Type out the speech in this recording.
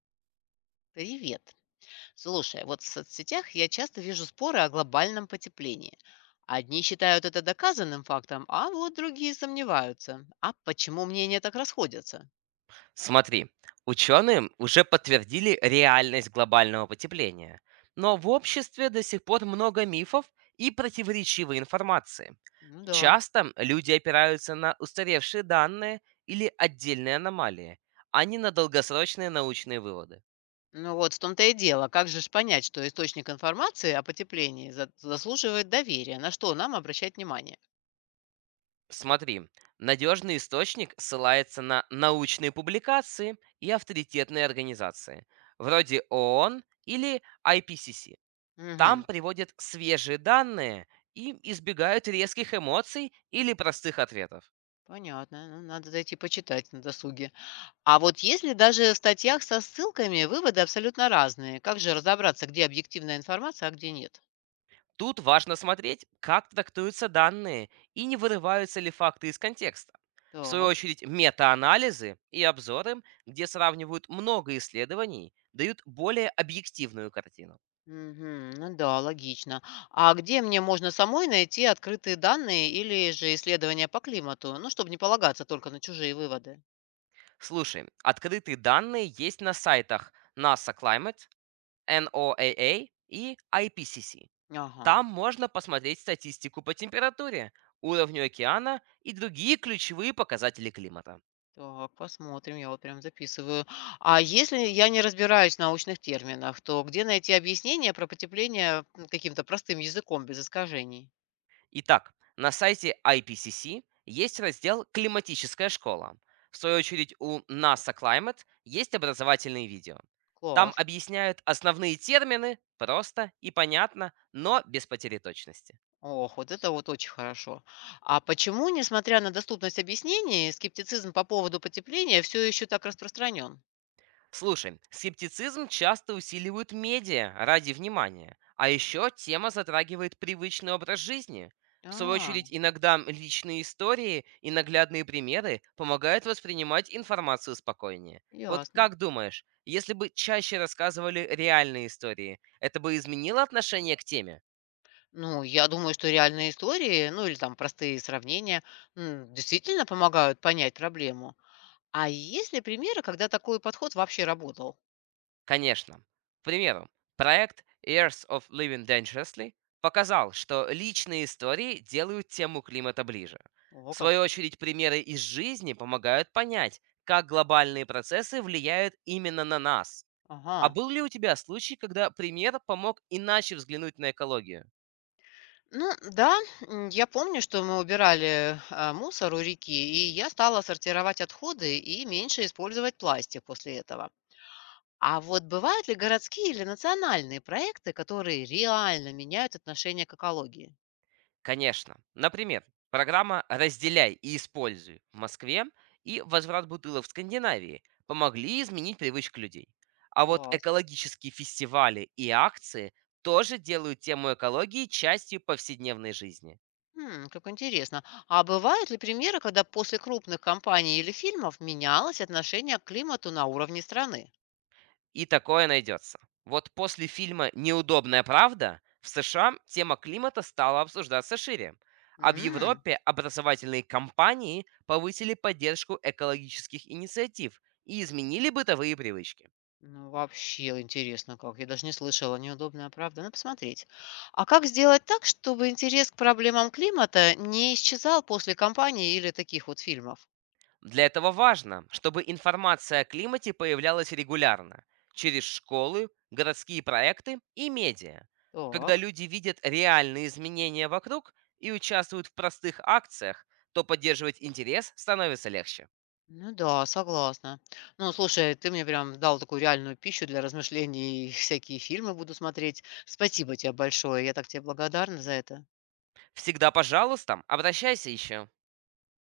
Привет. Слушай, вот в соцсетях я часто вижу споры о глобальном потеплении. Одни считают это доказанным фактом, а вот другие сомневаются. А почему мнения так расходятся? Смотри, ученые уже подтвердили реальность глобального потепления, но в обществе до сих пор много мифов и противоречивой информации. Ну да. Часто люди опираются на устаревшие данные или отдельные аномалии, а не на долгосрочные научные выводы. Ну вот в том-то и дело. Как же ж понять, что источник информации о потеплении заслуживает доверия? На что нам обращать внимание? Смотри, надежный источник ссылается на научные публикации и авторитетные организации, вроде ООН или IPCC. Там Угу. приводят свежие данные и избегают резких эмоций или простых ответов. Понятно. Ну, надо зайти почитать на досуге. А вот если даже в статьях со ссылками выводы абсолютно разные, как же разобраться, где объективная информация, а где нет? Тут важно смотреть, как трактуются данные и не вырываются ли факты из контекста. В свою Так. очередь, метаанализы и обзоры, где сравнивают много исследований, дают более объективную картину. Мгм. Ну да, логично. А где мне можно самой найти открытые данные или же исследования по климату? Ну, чтобы не полагаться только на чужие выводы. Слушай, открытые данные есть на сайтах NASA Climate, NOAA и IPCC. Ага. Там можно посмотреть статистику по температуре, уровню океана и другие ключевые показатели климата. Так, посмотрим, я вот прям записываю. А если я не разбираюсь в научных терминах, то где найти объяснение про потепление каким-то простым языком без искажений? Итак, на сайте IPCC есть раздел «Климатическая школа». В свою очередь у NASA Climate есть образовательные видео. Там Класс. объясняют основные термины просто и понятно, но без потери точности. Ох, вот это вот очень хорошо. А почему, несмотря на доступность объяснений, скептицизм по поводу потепления все еще так распространен? Слушай, скептицизм часто усиливают медиа ради внимания, а еще тема затрагивает привычный образ жизни. В свою А, очередь, иногда личные истории и наглядные примеры помогают воспринимать информацию спокойнее. Вот ясно. как думаешь, если бы чаще рассказывали реальные истории, это бы изменило отношение к теме? Ну, я думаю, что реальные истории, ну или там простые сравнения, действительно помогают понять проблему. А есть ли примеры, когда такой подход вообще работал? Конечно. К примеру, проект Years of Living Dangerously показал, что личные истории делают тему климата ближе. О, В свою как. очередь, примеры из жизни помогают понять, как глобальные процессы влияют именно на нас. А Ага. был ли у тебя случай, когда пример помог иначе взглянуть на экологию? Ну да, я помню, что мы убирали мусор у реки, и я стала сортировать отходы и меньше использовать пластик после этого. А вот бывают ли городские или национальные проекты, которые реально меняют отношение к экологии? Конечно. Например, программа «Разделяй и используй» в Москве и «Возврат бутылок» в Скандинавии помогли изменить привычку людей. А вот экологические фестивали и акции тоже делают тему экологии частью повседневной жизни. М, как интересно. А бывают ли примеры, когда после крупных кампаний или фильмов менялось отношение к климату на уровне страны? И такое найдется. Вот после фильма «Неудобная правда» в США тема климата стала обсуждаться шире. А в М, Европе образовательные компании повысили поддержку экологических инициатив и изменили бытовые привычки. Ну, вообще интересно как. Я даже не слышала. Неудобная правда. Надо посмотреть. А как сделать так, чтобы интерес к проблемам климата не исчезал после кампаний или таких вот фильмов? Для этого важно, чтобы информация о климате появлялась регулярно, через школы, городские проекты и медиа. Когда Так. люди видят реальные изменения вокруг и участвуют в простых акциях, то поддерживать интерес становится легче. Ну да, согласна. Ну, слушай, ты мне прям дал такую реальную пищу для размышлений, и всякие фильмы буду смотреть. Спасибо тебе большое, я так тебе благодарна за это. Всегда, пожалуйста, обращайся еще.